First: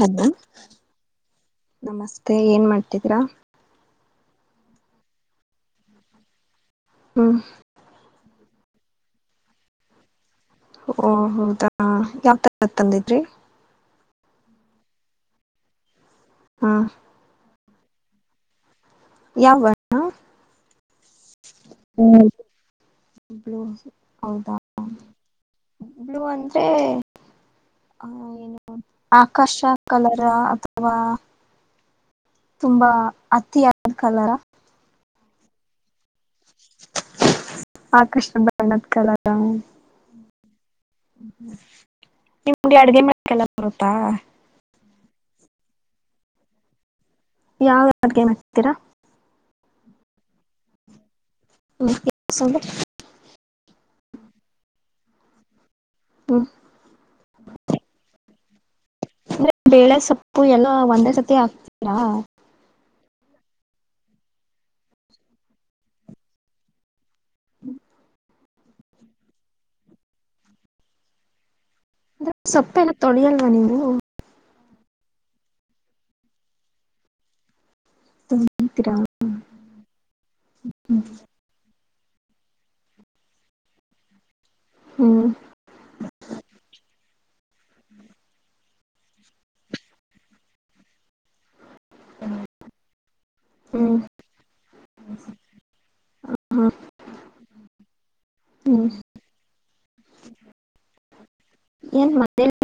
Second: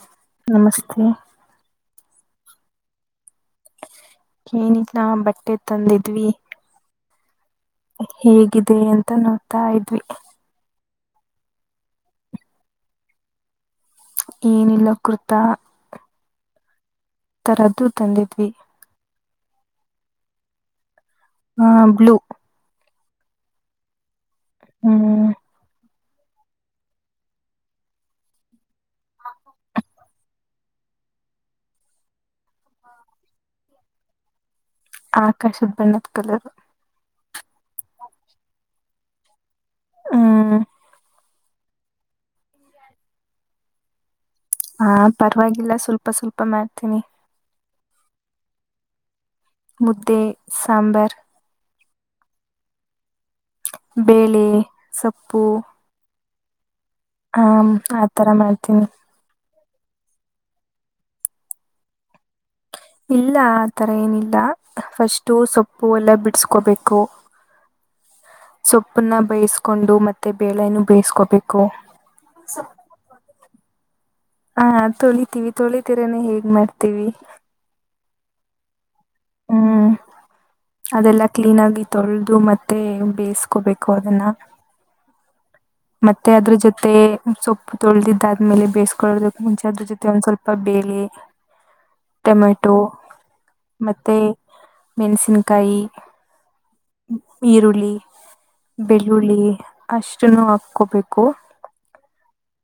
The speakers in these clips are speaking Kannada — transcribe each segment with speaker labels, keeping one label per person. Speaker 1: ಹಲೋ
Speaker 2: ನಮಸ್ತೆ
Speaker 1: ನಮಸ್ತೆ ಏನ್ ಮಾಡ್ತಿದೀರಾ
Speaker 2: ಏನಿಲ್ಲಿಲ್ಲ ಬಟ್ಟೆ ತಂದಿದ್ವಿ
Speaker 1: ಹ್ಮ್
Speaker 2: ಹೇಗಿದೆ ಅಂತ ನೋಡ್ತಾ ಇದ್ವಿ
Speaker 1: ಓ ಹೌದಾ ಯಾವ ತರ ತಂದಿದ್ರಿ
Speaker 2: ಏನಿಲ್ಲ ಕುೃತ
Speaker 1: ಹಾ
Speaker 2: ತರದ್ದು ತಂದಿದ್ವಿ
Speaker 1: ಯಾವ
Speaker 2: ಹಾ ಬ್ಲೂ
Speaker 1: ಬ್ಲೋಸ್
Speaker 2: ಹ್ಮ್
Speaker 1: ಬ್ಲೂ ಅಂದ್ರೆ ಆ ಏನು ಆಕಾಶ ಕಲರ್ ಅಥವಾ ತುಂಬಾ ಅತ್ತಿಿಯ ಕಲರ
Speaker 2: ಆಕಾಶದ ಬಣ್ಣದ ಕಲರು
Speaker 1: ಆಕರ್ಷ ಬಣತ್ ಕಲ
Speaker 2: ಹ್ಮ
Speaker 1: ನಿಮ ಅಡ್ಗೆ ಮಕಲ್ಲ ಬರುತ್ತಾ
Speaker 2: ಹಾ ಪರವಾಗಿಲ್ಲ ಸ್ವಲ್ಪ ಸ್ವಲ್ಪ ಮಾಡ್ತೀನಿ
Speaker 1: ಯಾವ ಅಡ್ಗೆ ಮಾಡ್ತೀರಾ
Speaker 2: ಮುದ್ದೆ ಸಾಂಬರ್
Speaker 1: ಹ್ಮ್
Speaker 2: ಸಪ್ಪು
Speaker 1: ಹ್ಮ
Speaker 2: ಹ ಆತರ ಮಾಡ್ತೀನಿ
Speaker 1: ಂದ್ರೆ ಬೇಳೆ ಸೊಪ್ಪು ಎಲ್ಲ ಒಂದೇ ಸತಿ ಹಕ್ತೀರಾ
Speaker 2: ಇಲ್ಲ ಆ ತರ ಏನಿಲ್ಲ ಫಸ್ಟು ಸೊಪ್ಪು ಎಲ್ಲ ಬಿಡ್ಸ್ಕೋಬೇಕು
Speaker 1: ಹ್ಮ [unintelligible]
Speaker 2: ಸೊಪ್ಪನ್ನ ಬೇಯ್ಸ್ಕೊಂಡು ಮತ್ತೆ ಬೇಳೆನು ಬೇಯಸ್ಕೋಬೇ
Speaker 1: ಅಂದ್ರೆ ಸೊಪ್ಪೆನು ತೊಳಿಯಲ್ವಾ ನೀವು,
Speaker 2: ಹಾ ತೊಳಿತೀವಿ ತೊಳತಿರನೆ ಹೇಗ್ ಮಾಡ್ತೀವಿ.
Speaker 1: [unintelligible]
Speaker 2: ಹ್ಮ್ ಅದೆಲ್ಲಾ ಕ್ಲೀನ್ ಆಗಿ ತೊಳೆದು ಮತ್ತೆ ಬೇಯಿಸ್ಕೋಬೇಕು ಅದನ್ನ
Speaker 1: ಹ್ಮ್
Speaker 2: ಮತ್ತೆ ಅದ್ರ ಜೊತೆ ಸೊಪ್ಪು ತೊಳ್ದಿದ್ದಾದ್ಮೇಲೆ ಬೇಯಿಸ್ಕೊಳ್ಳದಕ್ಕು ಮುಂಚೆ ಅದ್ರ ಜೊತೆ ಒಂದ್ ಸ್ವಲ್ಪ ಬೇಳೆ ಟೊಮೆಟೊ
Speaker 1: ಹ್ಮ್
Speaker 2: ಮತ್ತೆ ಮೆಣಸನ್ಕಾಯಿ ಈರುಳ್ಳಿ
Speaker 1: ಹ್ಮ್
Speaker 2: ಬೆಳ್ಳುಳ್ಳಿ ಅಷ್ಟನು ಅ ಕೋಬೇಕು.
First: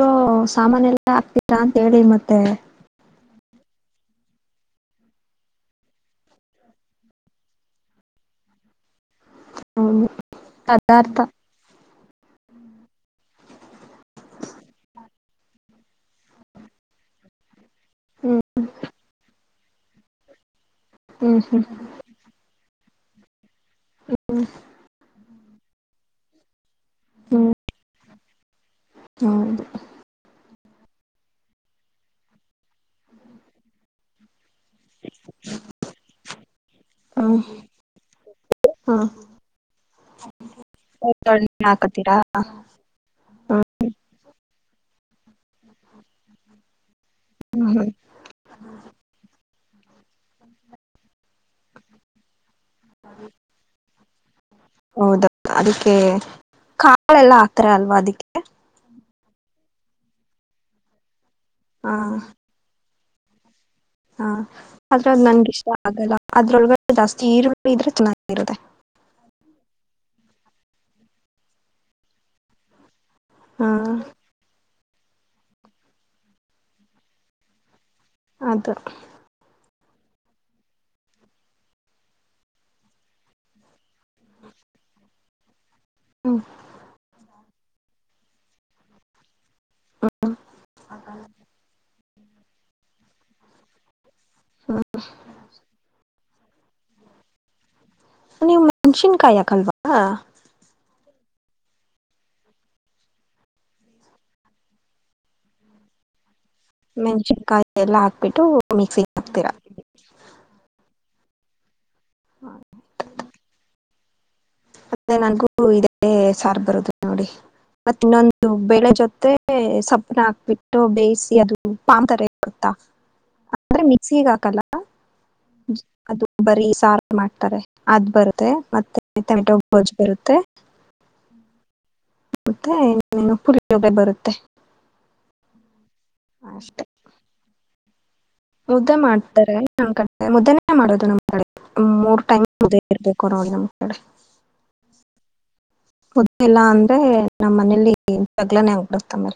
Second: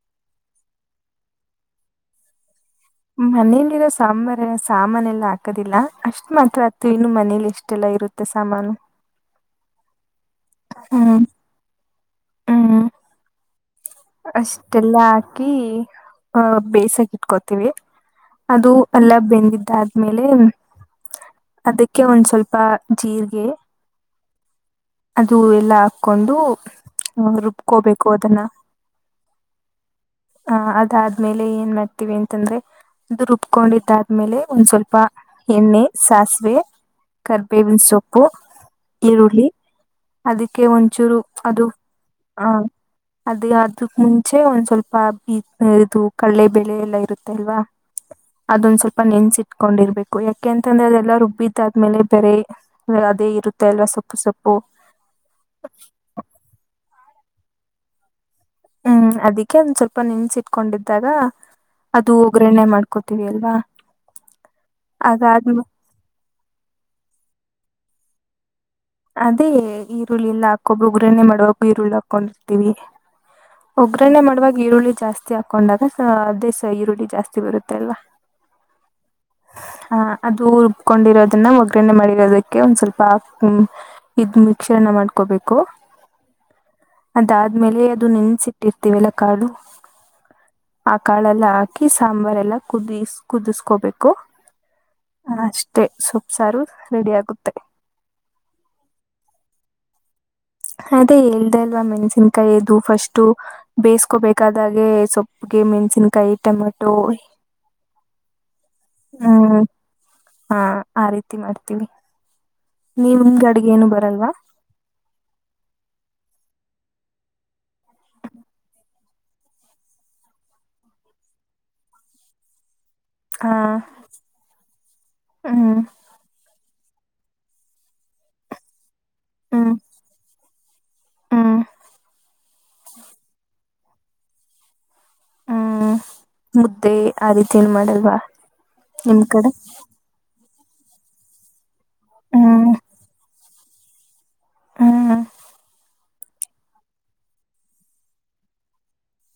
Speaker 1: ರೋ ಸಾಮಾನ ಎಲ್ಲ ಹಾಕ್ತೀರಾ ಅಂತ್ ಹೇಳಿ ಮತ್ತೆ.
Speaker 2: ಮನೇಲಿರೋ ಸಾಂಬಾರ ಸಾಮಾನ ಎಲ್ಲ ಹಾಕೋದಿಲ್ಲ ಅಷ್ಟ್ ಮಾತ್ರ ಆತ್ತು ಇನ್ನು ಮನೇಲಿ ಎಷ್ಟೆಲ್ಲಾ ಇರುತ್ತೆ ಸಾಮಾನು.
Speaker 1: ಹೌದು ಪದಾರ್ಥ
Speaker 2: ಹ್ಮ್ ಹ್ಮ್ ಅಷ್ಟೆಲ್ಲಾ ಹಾಕಿ ಅ ಬೇಯಿಸಕ್ ಇಟ್ಕೋತೀವಿ.
Speaker 1: ಹ್ಮ್
Speaker 2: ಅದು ಎಲ್ಲ ಬೆಂದಿದ್ ದಾದ್ಮೇಲೆ
Speaker 1: ಹ್ಮ್ ಹ್ಮ್
Speaker 2: ಅದಕ್ಕೆ ಒಂದ್ ಸ್ವಲ್ಪ ಜೀರ್ಗೆ
Speaker 1: ಹ್ಮ
Speaker 2: ಅದು ಎಲ್ಲ ಹಾಕ್ಕೊಂಡು ಹ
Speaker 1: ಹ್ಮ್
Speaker 2: ರುಬ್ಕೋಬೇಕು ಅದನ್ನ.
Speaker 1: ಹೌದು
Speaker 2: ಹ ಅದಾದ್ಮೇಲೆ ಏನ್ ಮಾಡ್ತೀವಿ ಅಂತಂದ್ರೆ ಅದು ರುಬ್ಕೊಂಡಿದ್ದಾದ್ಮೇಲೆ ಒಂದ್ ಸ್ವಲ್ಪ ಎಣ್ಣೆ ಸಾಸಿವೆ
Speaker 1: ಹ್ಮ್
Speaker 2: ಕರ್ಬೇವಿನ ಸೊಪ್ಪು
Speaker 1: ಹಾ
Speaker 2: ಈರುಳ್ಳಿ ಅದಕ್ಕೆ ಒಂಚೂರು
Speaker 1: ಒಗ್ಗರಣೆ
Speaker 2: ಅದು
Speaker 1: ಹಾಕತೀರಾ
Speaker 2: ಹ ಅದು ಅದಕ್ ಮುಂಚೆ ಒಂದ್ ಸ್ವಲ್ ಬೀ ಇದು ಕಳ್ಳೆ ಬೆಳೆ ಎಲ್ಲ ಇರು ತ್ತಲ್ವಾ
Speaker 1: ಹ್ಮ್
Speaker 2: ಅದೊಂದ್ ಸ್ವಲ್ಪ ನೆನ್ಸಿ ಕೊಂಡಿರ್ಬೇಕು ಯಾಕೆ ಅಂತಂದ್ರೆ ಅದೆಲ್ಲಾ ರುಬ್ಬಿದಾದ್ಮೇಲೆ ಬೇರೆ ಅದೇ ಇರುತ್ತೆ ಅಲ್ವಾ ಸೊ ಸೊ
Speaker 1: ಹೌದ ಅದಕ್ಕೆ ಕಾ ಳೆಲ್ಲ ಆಗ್ತರೆ ಅಲ್ವಾ ಅದಿಕ್ಕೆ
Speaker 2: ಹ್ಮ್ ಅದಿ ಕ್ಕೆ ಒಂದ್ ಸ್ವಲ್ಪ ನೆನ್ಸಿಟ್ಕೊಂಡಿದ್ದಾಗ ಅದು ಒಗ್ಗರಣ್ಣೆ ಮಾಡ್ ಹಕೋತೀವಿ ಅಲ್ವಾ
Speaker 1: ಹ ಆದದ್ರ ಅದು್ ನನ್ಗ
Speaker 2: ಅದಾದ್ಮ
Speaker 1: ಇಷ್ಟ ಆಗಲ್ಲ ಅದ್ರೊಗಡೆ ಜಾಸ್ತಿ ಇ ಇದ್ರೆ ಚೆನ್ನಾಗಿರುತ್ತದೆ
Speaker 2: ಅದೇ ಈ ಹುಳಿ ಇಲ್ಲ ಹಾಕೊಬ ಉಗ್ರನೇ ಮಾಡುವ ಈರುಳ್ಳಿ ಹಾಕೊಂಡಿರ್ತೀವಿ
Speaker 1: ಹಾ
Speaker 2: ಒಗ್ಗ್ರರಣೆ ಮಾಡುವಾಗ ಈರುಳ್ಳಿ ಜಾಸ್ತಿ ಹಾಕೊಂಡಾಗ ದೇಸ ಈರುಳ್ಳಿ ಜಾಸ್ತಿ ಬರುತ್ತೆಲ್ಲ
Speaker 1: ಅದು
Speaker 2: ಹ ಅದು ಉರುಬ್ಕೊಂಡಿರೋದನ್ನ ಒಗ್ಗರಣೆ ಮಾಡಿರೋದಕ್ಕೆ ಒಂದ್ ಸ್ವಲ್ಪ ಇದ್ ಮಿಶ್ರಣ ಮಾಡ್ಕೋಬೇಕು
Speaker 1: ಹ್ಮ
Speaker 2: ಅಾದ್ಮೇಲೆ ಅದು ನೆನ್ಸಿಟ್ಟಿರ್ತೀವಿ ಎಲ್ಲ ಕಾಳು ಆ ಕಾಳೆಲ್ಲ ಹಾಕಿ ಸಾಂಬಾರ್ಲ್ಲ ಕುದ ಕುದಿಸ್ಕೋಬೇಕು ಅಷ್ಟೇ ಸು ಸಾರು ರೆಡಿ ಆಗುತ್ತೆ
Speaker 1: ನೀವು್ ಮೆಣಸಿನ್ಕಾಯಿ ಹಾಕಲ್ವಾ
Speaker 2: ಅದೇ ಇಲ್ದೆ ಅಲ್ವಾ ಮೆಣ್ಸಿನಕಾಯಿದು ಫಸ್ಟು ಬೇಯಿಸಕೋಬೇಕಾದಾಗೆ ಸೊಪ್ಪಗೆ ಮೆಣಸನ್ಕಾಯಿ
Speaker 1: ಮೆನ್ಷ ಕ ಎಲ್ಲ ಬಿಟ್ಟು
Speaker 2: ಹ್ಮ್ ಹಾ ಆ ರೀತಿ ಮಾಡ್ತೀವಿ ನೀ ನಿಗೆ ಅಡಗೆ ಏನು ಬರು ಲ್ವಾ
Speaker 1: ಮತ್ತೆ ನನ್ಗೂ ಇದೇ ಸಾರ್ ಬರುದು ನೋಡಿ ಮತ್ತ ಇನ್ನೊಂದು ಬೆೇಳೆ ಜೊತೆ ಸಪ್ಪನ ಹಾಕ್ಬಿಟ್ಟು ಬೇಯಿಸಿ ಅದು ಪಾಾಮ ತರ ಬಡತ್ತಾ
Speaker 2: ಹಾ
Speaker 1: ಅ್ರೆ ಮಿಕ್ಸಿಗ ಹಾಕಲ್ಲ
Speaker 2: ಹ್ಮ್
Speaker 1: ಅದು ಬರ ಸಾರ್ ಮಾಡ್ತಾರೆ ಅದ್ ಬರುತ್ತೆ ಮತ್ತೆ ಟೊಮೆಟೊ ಬೋಜ್ ಬರುತ್ತೆ
Speaker 2: ಹ್ಮ
Speaker 1: ಮತ್ತೆನು ಪುರಿ ೊಗೆ ಬರುತ್ತೆ
Speaker 2: ಹ್ಮ್ ಮುದ್ದೆ ಆ ರೀತಿ ಏನ್ ಮಾಡಲ್ವಾ
Speaker 1: ಮುದ್ದ
Speaker 2: ನಿಮ್ ಕಡೆ
Speaker 1: ಮಾಡ್ತಾರೆ ಮುದ್ದ ಮಾಡೋದು ನಮ್ಮ ಕಡೆ ಮೂರ್ ಟೈಮ್
Speaker 2: ಹ್ಮ್
Speaker 1: ಉದ ಇರ್ಬೇಕು ನೋಡಿ ನಮ್ಗೆ ಹ
Speaker 2: ಹ್ಮ್
Speaker 1: ಮುೊದ್ದಿಲ್ಲ ಅಂದ್ರೆ ನಮ್ಮ್ ಮನೇಲಿ ತಗ್ಲಾನೇ ಆಗ್ಬಿರ್ತ ಮ್ರ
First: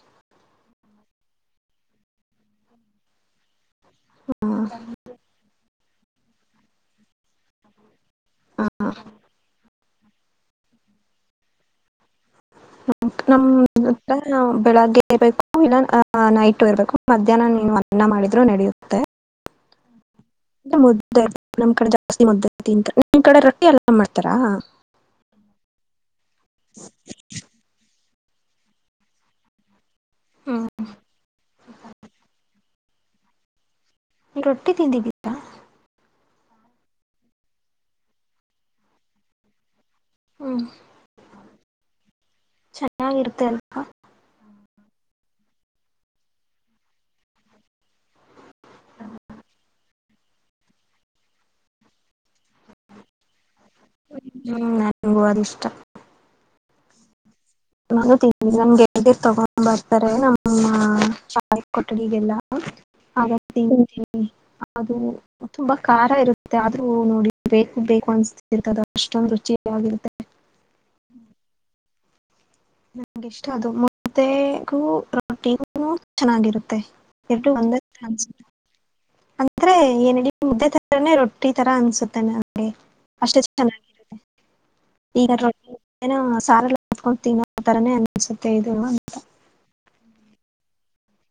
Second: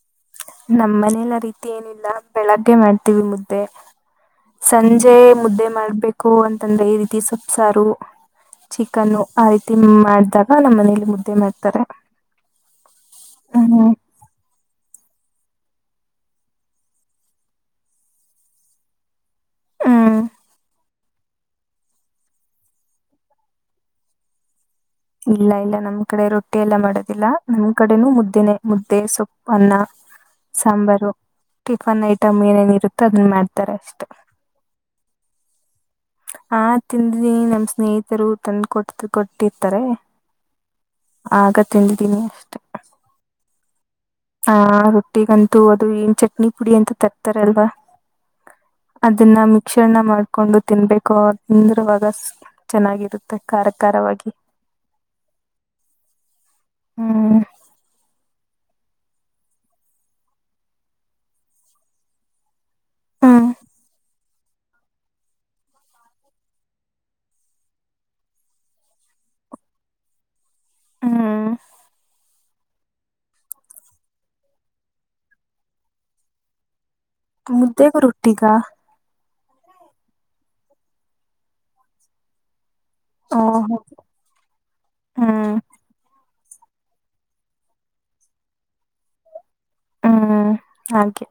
Speaker 2: ನಮ್ಮ್ ಮನಲ್ಲ ರೀತಿ ಏನಿಲ್ಲ ಬೆಳಗ್ಗೆ ಮಾಡ್ತೀವಿ ಮುದ್ದೆ ಸಂಜೆ ಮುದ್ದೆ ಮಾಡ್ಬೇಕು ೋ ಅಂತಂದ್ರೆ ಈ ರೀತಿ ಸೊಪ್ಸಾರು
Speaker 1: ಆ,
Speaker 2: ಚಿಕನ್ನು ಆ ರತಿ ತಿಮ್ ಮಾಡ್ದಾಗ ನಮ್ಮ್ ಮನೇಲಿ ಮುದ್ದೆ ಮಾಡ್ತಾರೆ ಹ್ಮ್
Speaker 1: ನಮ ಬೆಳಗ್ಗೆ ಬೇಕು ಇಲ್ಲ ನೈಟ್ು ಇರಬೇಕು ಮಧ್ಯಾಹ್ನ ನೀನು ಅನ್ನ ಮಾಡಿದ್ರೂ ನಡೆಯುತ್ತೆ
Speaker 2: ಹ್ಮ
Speaker 1: ಮುದಐ ನಮ್ ಕಡೆ ಜಾಸ್ತಿ ಮುದ್ದ ಐತಿ ನಿಮ್ ಕಡೆ ರಟ್ಟಿ ಎಲ್ಲ್ ಮಾಡ್ತಾರಾ
Speaker 2: ಇಲ್ಲ ಇಲ್ಲ ನಮ್ ಕಡೆ ರೊಟ್ಟಿ ಎಲ್ಲ ಮಾಡೋದಿಲ್ಲ ನಮ್ ಕಡೆನೂ ಮುದ್ದ ದಿನ ಮುದ್ದೆ ಸೊಪ್ಪನ್ನ
Speaker 1: ಹ್ಮ್
Speaker 2: ಸಾಂಬಾರು ಟಿಫನ್ ಐಟಮ್ ಏನೇನ ಇರುತ್ತೆ ದನ್ ಮಾಡ್ತಾರೆ ಅಷ್ಟೇ
Speaker 1: ರೊಟ್ಟಿ ತಿಂದಿದ್ದೀಿದ್ದ
Speaker 2: ಆ ತಿಂದಿನಿ ನಮ್ ಸ್ನೇಹಿತರು ತಂದ್ ಕೊಟ್ಟ ಕೊಟ್ಟಿ ಹತ್ತಾರೆ
Speaker 1: ಹ್ಮ್
Speaker 2: ಆಗ ತಿಿಂದಿದ್ದೀನಿ ಅಷ್ಟೇ
Speaker 1: ಹಾ
Speaker 2: ಆಹ ರೊಟ್ಟಿಗಂತೂ ಅದು ಏನ್ ಚಟ್ನಿ ಪುಡಿ ಅಂತ ತರ್ತಾರಲ್ವಾ ಅದನ್ನ ಮಿಕ್ಸರ್ನ ಮಾಡ್ಕೊಂಡು ತಿನ್ಬೇಕು ಅಂದ್ರವಾಗ ಚೆನ್ನಾಗಿರುತ್ತೆ ಖಾರ ಖಾರವಾಗಿ
Speaker 1: ಹ್ಮ ನನಗದ ಇಷ್ಟ
Speaker 2: ಹಾ
Speaker 1: ನಾನು ತಿ ನನ್ ಗೆಲ್್ದಿರ್ ತಗೊಂಡ್ ಬರ್ತಾರೆ ನಮ್ಮ ಶಾಲೆ ಕೊಠಡಿಗೆಲ್ಲ
Speaker 2: ಹ್ಮ್
Speaker 1: ಆರಾಮ ಅದು ತುಂಬಾ ಖಾರ ಇರುತ್ತೆ ಆದ್ರೂ ನೋಡಿ ಬೇಕು ಬೇಕು ಅನ್ಸ್ತಿರ್ತದ ಅಷ್ಟೊಂದು ರುಚಿ ಆಗರುತ್ತೆ ಹ್ಮ
Speaker 2: ಹ್ಮ್
Speaker 1: ನಂಗಿಷ್ಟ ಅದು ಮುದ್ದೆಗೂ ರೋಟೀ ಚೆನ್ನಾಗಿರುತ್ತೆ ಎರಡು
Speaker 2: ಮುದ್ದೆಗ ರೊಟ್ಟಿಗ
Speaker 1: ಅೆ ಏನಡ ಮುದ್ದೆ ತರಾನೇ ರೊಟ್ಟಿ ತರ ಅನ್ಸುತ್ತನೆೆ ನಂಗೆ ಅಷ್ಟೆ
Speaker 2: ಓ
Speaker 1: ಚೆನ್ನಾಗಿರುತ್ತೆ
Speaker 2: ಹ್ಮ್
Speaker 1: ಈಗ ಸಾರಕೊತೀನ ಆ ಥರನೇ ಅನ್ನಿಸುತ್ತೆ ಇದು ಅಂತ
Speaker 2: ಹ್ಮ್ ಹಾಗೆ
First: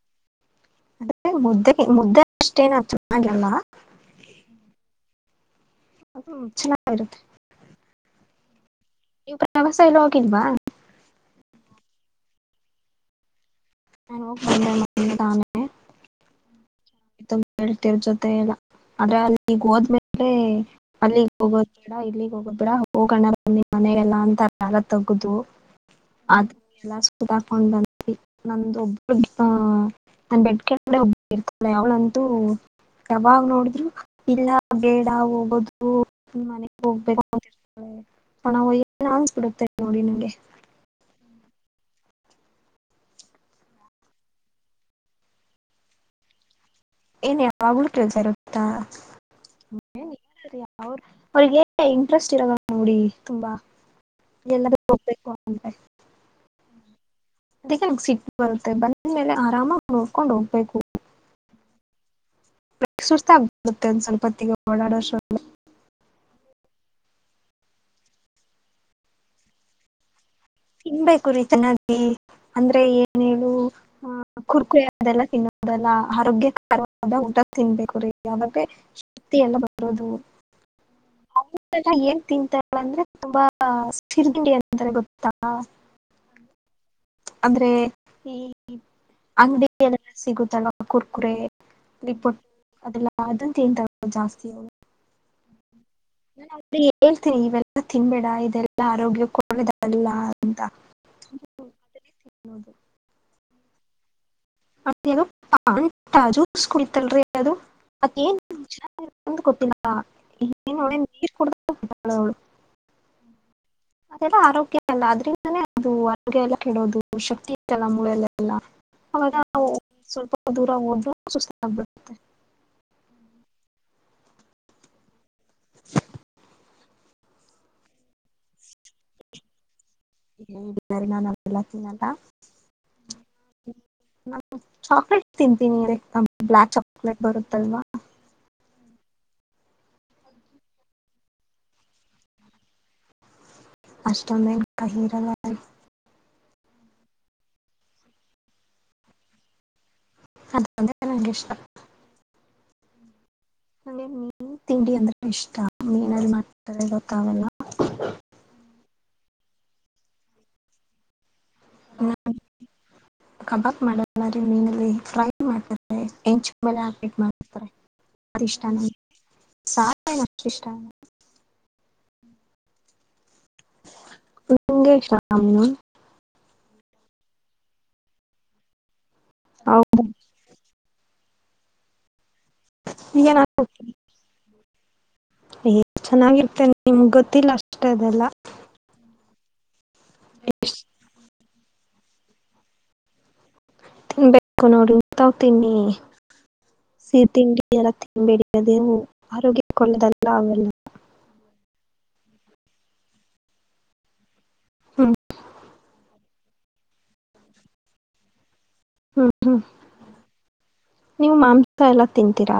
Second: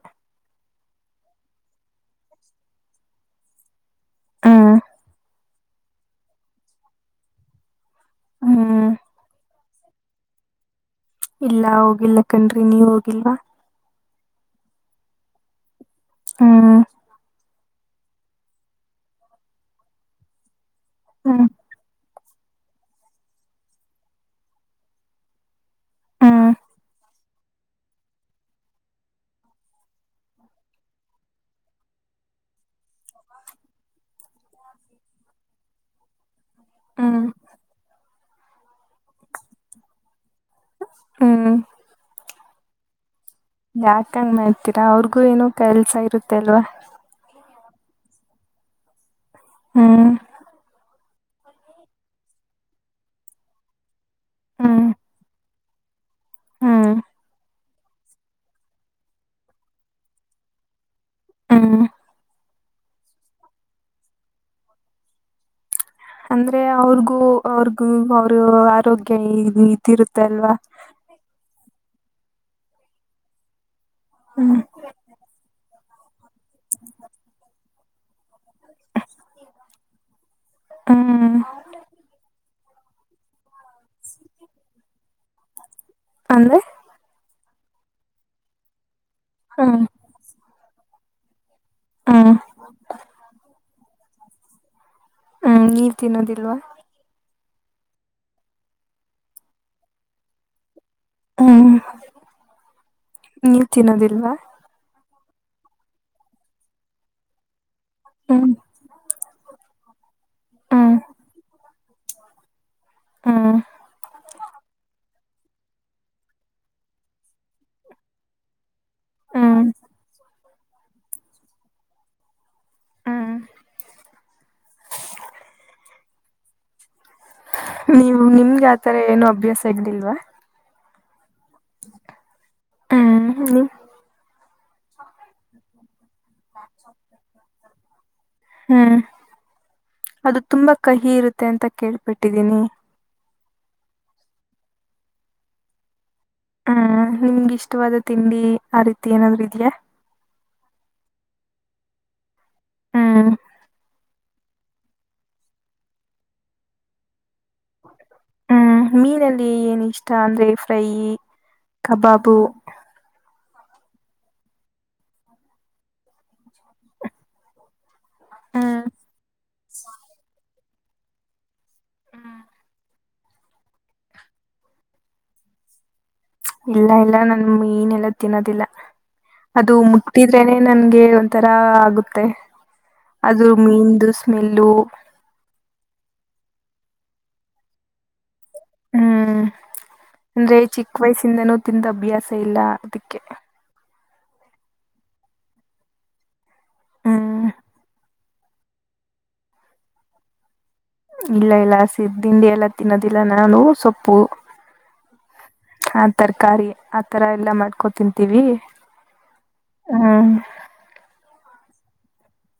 Speaker 1: ಅೆ ಮುದ್ದೆ ಮುದ್ದೆ ಅಷ್ಟೇನ ಚೆನ್ನಾಗಿಲ್ಲ
Speaker 2: ಹ್ಮ
Speaker 1: ಅ ಚೆನ್ನಾಗಿಾಗಿರುತ್ತೆ
Speaker 2: ಹಾ
Speaker 1: ಇವ ವ್ಯವಾಸ ಎಲ್ಲ ಹೋಗಿಲ್ವಾ
Speaker 2: ಇಲ್ಲ ಹೋಗಿಿಲ್ಲ ಕಣ್ರಿ ನೀವ ಹೋಗಿಲ್ವಾ
Speaker 1: ನನ್ ಹೋಗ್ ದ ತಾನೆ.
Speaker 2: ಹ್ಮ.
Speaker 1: ಹೇಳ್ತಿರ್ ಜೊತೆ ಎಲ್ಲ ಆದ್ರೆ ಅಲ್ಲಿಗ್ ಹೋದ್ಮೇಲೆ. ಅಲ್ಲಿಗೆ
Speaker 2: ಹ್ಮ್
Speaker 1: ಹೋಗೋದು ಬೇಡ ಇಲ್ಲಿ. ಹೋಗ ಬಿಡ ಹೋಗಣ ಬಂದಿ ಮನೆಗೆಲ್ಲ ಅಂತ ಎಲ್ಲ ತಗುದು. ಆದ
Speaker 2: ಹ್ಮ್
Speaker 1: [unintelligible] [unintelligible] ಬಂದ್ವಿ ನ್ದ ಒಬ್ಬರು ನ ಬೆಟ್ಟ ಕೆಳಗಡೆ ಒಬ್ ಇರ್ತಲ್ಲ ಯಾವಳಂತೂ. ಯಾವಾಗ ನೋಡಿದ್ರು ಇಲ್ಲ ಬೇಡ ಹೋಗೋದು ಮನೆಗ್
Speaker 2: ಹ್ಮ್
Speaker 1: ಹೋಗ್ಬೇಕಣಯ್ಯಲ್ಲ ಅನ್ಸ್ಬಿಡುತ್ತೆ ನೋಡಿ ನಂಗೆ
Speaker 2: ಹ್ಮ್ ಯಾಕಂಗ ಮಾಡ್ತೀರಾ ಅವ್ರಿಗೂ ಏನ ಕೆಲ್ಸ ಇರುತ್ತೆ ಅಲ್ವಾ
Speaker 1: ಏನ ಯಾಗ್ಳ ಕೇಳ್ತಾರುತ್ತಾ
Speaker 2: ಹ್ಮ್
Speaker 1: ಅವರು ಅವ್ರಿಗೆ ಇಂಟ್ರೆಸ್ಟ್ ಇರದ ನೋಡಿ ತುಂಬಾ ಎಲ್ಲ
Speaker 2: ಹ್ಮ್
Speaker 1: ಹೋಗ್ಬೇಕು ಅಂತೆ
Speaker 2: ಹ್ಮ.
Speaker 1: ಅದಕ್ಕೆ ನನ್ಗ್ ಸಿಟ್ಟ ಬರುತ್ತೆ ಬಂದ್ಮೇಲೆ ಆರಾಮಾಗಿ ನೋಡ್ಕೊಂಡ್ ಹೋಗ್ಬೇಕು.
Speaker 2: ಹಾ.
Speaker 1: ಸುಸ್ತಾಗಬಿಡತ್ತೆ ಒಂದ ಸ್ವಲ್ಪ ಹೊತ್ತಿಗೆ ಓಡಾಡ ವರ್ಷ.
Speaker 2: ಅಂದ್ರೆ ಅವ್ರಗೂ ಅವ್ರಗೂ ಅವರು ಆರೋಗ್ಯ ಇ ಇದಿರುತ್ತೆ. ಅಲ್ವಾ
Speaker 1: ತಿನ್ಬೇಕುರಿೀತ ನ. ಅಂದ್ರೆ ಏನ್ ಹೇಳು. ಹ
Speaker 2: ಹ್ಮ್
Speaker 1: ಕುರ್ಕುರೆ ಅದೆಲ್ಲ ತಿನ್ನುದಲ್ಲ. ಆರೋಗ್ಯಕರವಾದ ಊಟ ತಿನ್ಬೇಕು ರೀ. ಯಾವೆ ಶಕ್ತಿ ಎಲ್ಲ ಬರೋದು
Speaker 2: ಹ್ಮ್
Speaker 1: ಏನ್ ತಿಂತಾರೆ. ಂದ್ರೆ ತುಂಬಾ ಸಿರ್ಗಿಂಡಿ ಅಂತಾರೆ ಗೊತ್ತ. ಹಾ.
Speaker 2: ಅಂದ್ರೆ.
Speaker 1: ಅಂದ್ರೆ ಈ. ಅಂಗಡಿ
Speaker 2: ಹ್ಮ್
Speaker 1: ಎಲ್ಲ ಸಿಗುತ್ತಲ್ಲ. ಕುರ್ಕುರೆ.
Speaker 2: ಹ್ಮ್
Speaker 1: ರಿಪೋಟ್ ಅಲ್ಲ ಅದ ತ ತ. ಜಾಸ್ತಿ ಹೋಗ.
Speaker 2: ಹ್ಮ್ ನೀ.
Speaker 1: ನಾನ ಹೇಳ್ತೀನಿ ಇವೆಲ್ಲ ಲ್ಲ ತಿನ್ಬೇಡ ಇದೆಲ್ಲಾ ಆರೋಗ್ಯ ಕೊಡಿದಲ್ಲ ಅಂತ ಸಿೋದು
Speaker 2: ನೀವು ತಿನ್ನೋದಿಲ್ವಾ
Speaker 1: ಪಂಟಾಜೂಸ್ ಕುಳಿತಲ್ರಿ ಅದು ಮತ್ತೇನ್
Speaker 2: ಹ್ಮ್
Speaker 1: [unintelligible] ಂತ ಗೊತ್ತಿಲ್ಲ ನೀಡ
Speaker 2: ಹ್ಮ್
Speaker 1: ಅವಳು [unintelligible] [inaudible]
Speaker 2: ಹ್ಮ್
Speaker 1: ಅದೆಲ್ಲ ಆರೋಗ್ಯ ಅಲ್ಲ ಆದ್ರೆ ಅದು ಅಡುಗೆ ಎಲ್ಲ ಕೆಡೋದು ಶಕ್ತಿ ಇತ್ತಲ್ಲ ಮೂಳೆಲ್ಲ ಎಲ್ಲ ಹ
Speaker 2: ಹ್ಮ್
Speaker 1: ಸ್ವಲ್ಪ ಅಧೂರಾ ಹೋದದು ಸು ಬ
Speaker 2: ಹ್ಮ್ [inaudible] ನೀವು ನಿಮ್ಗೆ ಆತರ ಏನು ಅಭ್ಯಾಸ ಆಗಲಿಿಲ್ವಾ
Speaker 1: ನಾನ ಎ ತಿನ್ನಲ್ಲ
Speaker 2: ಹ್ಮ್ ನಿಮ್
Speaker 1: [inaudible] ಚಾಕ್ಲೇಟ್ ತಿಂತೀನಿ ಬ್ಲ್ಯಾಕ್ ಚಾಕ್ಲೇಟ್ ಬರುತ್ತಲ್ವಾ
Speaker 2: ಹ್ಮ್ ಅದು ತುಂಬಾ ಕಹಿ ಇರುತ್ತೆ ಅಂತ ಕೇಳ್ಬಿಟ್ಟಿದ್ದೀನಿ
Speaker 1: ಅಷ್ಟದೇನು ಕಹೀರಲಾಯ
Speaker 2: ಹ್ಮ್ ನಿಮ್ಗೆ ಇಷ್ಟವಾದ ತಿಂಡಿ ಆ ರೀತಿ ಏನಾದ್ೂ ಇದ್ಯಾಾ
Speaker 1: ಅದ [unintelligible] ನಂಗೆ ಇಷ್ಟ
Speaker 2: ಹ್ಮ
Speaker 1: ಹಗೆ ಮೀನೀ ತಿಂಡಿ ಅಂದ್ರೆ ಇಷ್ಟ ಮನಲ್ಲಿ ಮಾತಾರೆ ಗೊತ್ತಾವಲ್ಲ
Speaker 2: ಹ್ಮ್ ಮೀನಲ್ಲಿ ಏನ್ ಇಷ್ಟ ಅಂದ್ರೆ ಫ್ರೈ ಕಬಾಬು
Speaker 1: ಕಬಾಕ್ ಮಾಡ ಮೀನಲ್ಲಿ ಫ್ರೈ ಮಾಡ್ತಾರೆ ಎಂಚ ಮಲೆ ಹಾಕ್ಿಟ್ ಮಾಡತಾರೆ ಹಷ್ಟಾನ
Speaker 2: ಹ್ಮ್
Speaker 1: ಸಷ್ಟ [unintelligible] [inaudible] ನಿಂಗ ಶಾಮು
Speaker 2: ಇಲ್ಲ ಇಲ್ಲ ನನ್ ಮೀನ್ಲ್ಲ ತಿನ್ನೋದಿಲ್ಲ ಅದು
Speaker 1: ಹೌದು,
Speaker 2: ಮುಟ್ಟಿದ್ರೇನೆ ನನ್ ಗೆ ಒಂಥರ ಆಗುತ್ತೆ ಅದು ಮೀಂದು ಸ್ಮೆಲ್ಲು [inaudible]
Speaker 1: ನಿಮ್ ಗೊತ್ತಿಲ್ಲ ಅಷ್ಟೇ ಅದೆಲ್ಲ
Speaker 2: ಹ್ಮ್ ಅಂದ್ರೆ ಚಿಕ್ಕ ವಯಸ್ಸಿಂದನೂ ತಿಂದ ಅಭ್ಯಾಸ ಇಲ್ಲ ಅದಕ್ಕೆ
Speaker 1: ತಿನ್ಬೇಕು ನೋಡಿ ಇಂಥ ತಿನ್ನಿ
Speaker 2: ಹ್ಮ್
Speaker 1: ಸೀಟಂಗಗೆಲ್ಲತ್ತ ೇಡದೆವು ಆರೋಗ್ಯ ಕೊಳ್ಳದಲ್ಲ ಅವೆಲ್ಲ
Speaker 2: ಇಲ್ಲ ಇಲ್ಲ ಹಸಿ ದಂಡಿ ಎಲ್ಲ ತಿನ್ನೋದಿಲ್ಲ ನಾನು ಸೊಪ್ಪು
Speaker 1: ಹ್ಮ್
Speaker 2: [inaudible] ಹಾ ತರ್ಕ ತರಕಾರಿ ಆ ಥರ ಎಲ್ಲ ಮಾಡ್ಕೊ ತಿಂತೀವಿ
Speaker 1: ಹ್ಮ್ ಹ್ಮ್
Speaker 2: ಹ್ಮ್
Speaker 1: ನೀವು ಮಾಂಸ ಸ ಎಲ್ಲ ತಿಿಂದಂತೀರ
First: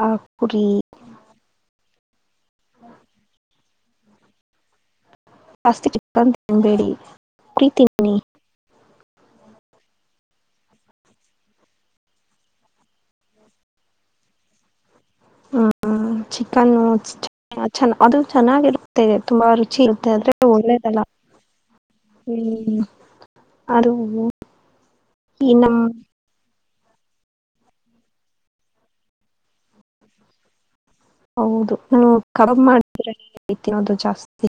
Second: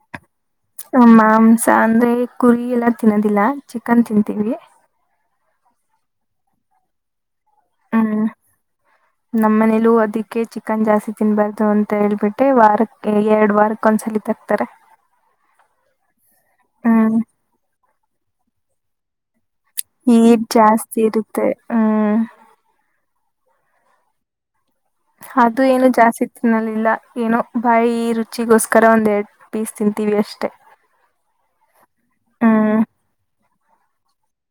Speaker 2: ಮಾಂಸ ಅಂದ್ರೆ ಕುರಿ ಎಲ್ಲ ತಿನ್ನೋದಿಲ್ಲ ಚಿಕನ್ ತಿಂತೀವಿ.
Speaker 1: ಜಾಸ್ತಿ ಚಕ್ಕನ್ ತಿನ್ಬೇಡಿ [unintelligible]
Speaker 2: ನಮ್ಮನೆೇಲೂ ಅದಕ್ಕೆ ಚಿಕನ್ ಜಾಸ್ತಿ ತಿನ್ಬಾರ್ದು ಅಂತ ಹೇಳ್ಬಿಟ್ಟೆ ವಾರಕ್ಕೆ ಎರಡು ವಾರಕ್ಕೊಂದ್ಸಲ ತರ್ಥರೆ.
Speaker 1: ಹ್ಮ್. ಚಿಕನ್ [unintelligible] ಅದು ಚೆನ್ನಾಗಿರುತ್ತೆದೆ ತುಂಬಾ ರುಚಿ. ಇರುತ್ತೆ ಆದ್ರೆ
Speaker 2: ಈಡ್ ಜಾಸ್ತಿ
Speaker 1: ಒಳ್ಳೇದಲ್ಲ
Speaker 2: ಇರುತ್ತೆ ಹ್ಮ್.
Speaker 1: ಅ.
Speaker 2: ಅದು ಏನು ಜಾಸ್ತಿ. ಲ್ಲಿಲ್ಲ ಏನೋ ಬಾಯಿ ಈ ರುಚಿಗೋಸ್ಕರ ಒಂದ್ ಎರಡು ಪೀಸ್ ತಿಂತೀವಿ ಅಷ್ಟೇ.
Speaker 1: ಹೌದು ನೀ ಕಬಬ್ ಮಾಡ್ತೀರ. ವತ್ತಂದು ಜಾಸ್ತಿ.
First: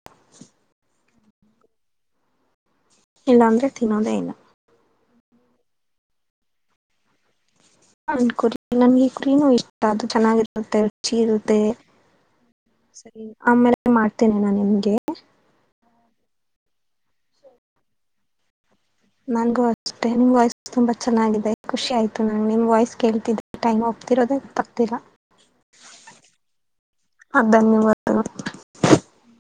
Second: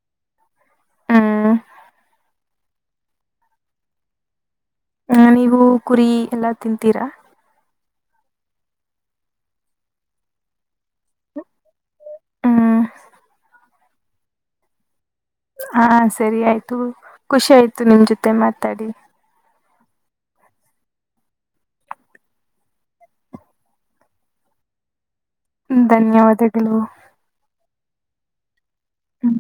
Speaker 2: ಹ್ಮ.
Speaker 1: ಇಲ್ಲಾ ಅಂದ್ರೆ ತಿನ್ನೋದೇ ಇಲ್ಲ.
Speaker 2: ಹ್ಮ ನೀವು ಕುರಿ ಎಲ್ಲಾ ತಿಂತೀರಾ.
Speaker 1: ನ ಕುರಿ ನನ್ಗೆ ಈ ಕುರಿನು ಇಷ್ಟ ಅದು ಚೆನ್ನಾಗಿರುತ್ತೆ ರುಚಿ ಇರುತ್ತೆ
Speaker 2: ಹ್ಮ್
Speaker 1: ಸರಿ ಆಮೇಲೆ ಮಾಡ್ತೇನೆ ನಾ ನಿಮಗೆ.
Speaker 2: ಹಾ ಸರಿ ಆಯ್ತು ಖುಷಿ ಆಯ್ತು ನಿನ್ ಜೊತೆ ಮಾತಾಡಿ.
Speaker 1: ನನ್ಗೂ ಅಷ್ಟೇ ನಿಮ್ ವಾಯ್ಸ್ ತುಂಬಾ ಚೆನ್ನಾಗಿದೆ ಖುಷಿ ಆಯ್ತು ನಂಗ ನಿಮ್ ವಾಯ್ಸ್ ಕೇಳ್ತಿದ್ದ ಟೈಮ್ ಒಗ್ತಿರೋಧೆ ಗೋತಗ್ತಿಲ್ಲಾ.
Speaker 2: ಧನ್ಯವಾದಗಳು.
Speaker 1: ಹ.
Speaker 2: ಹ್ಮ್.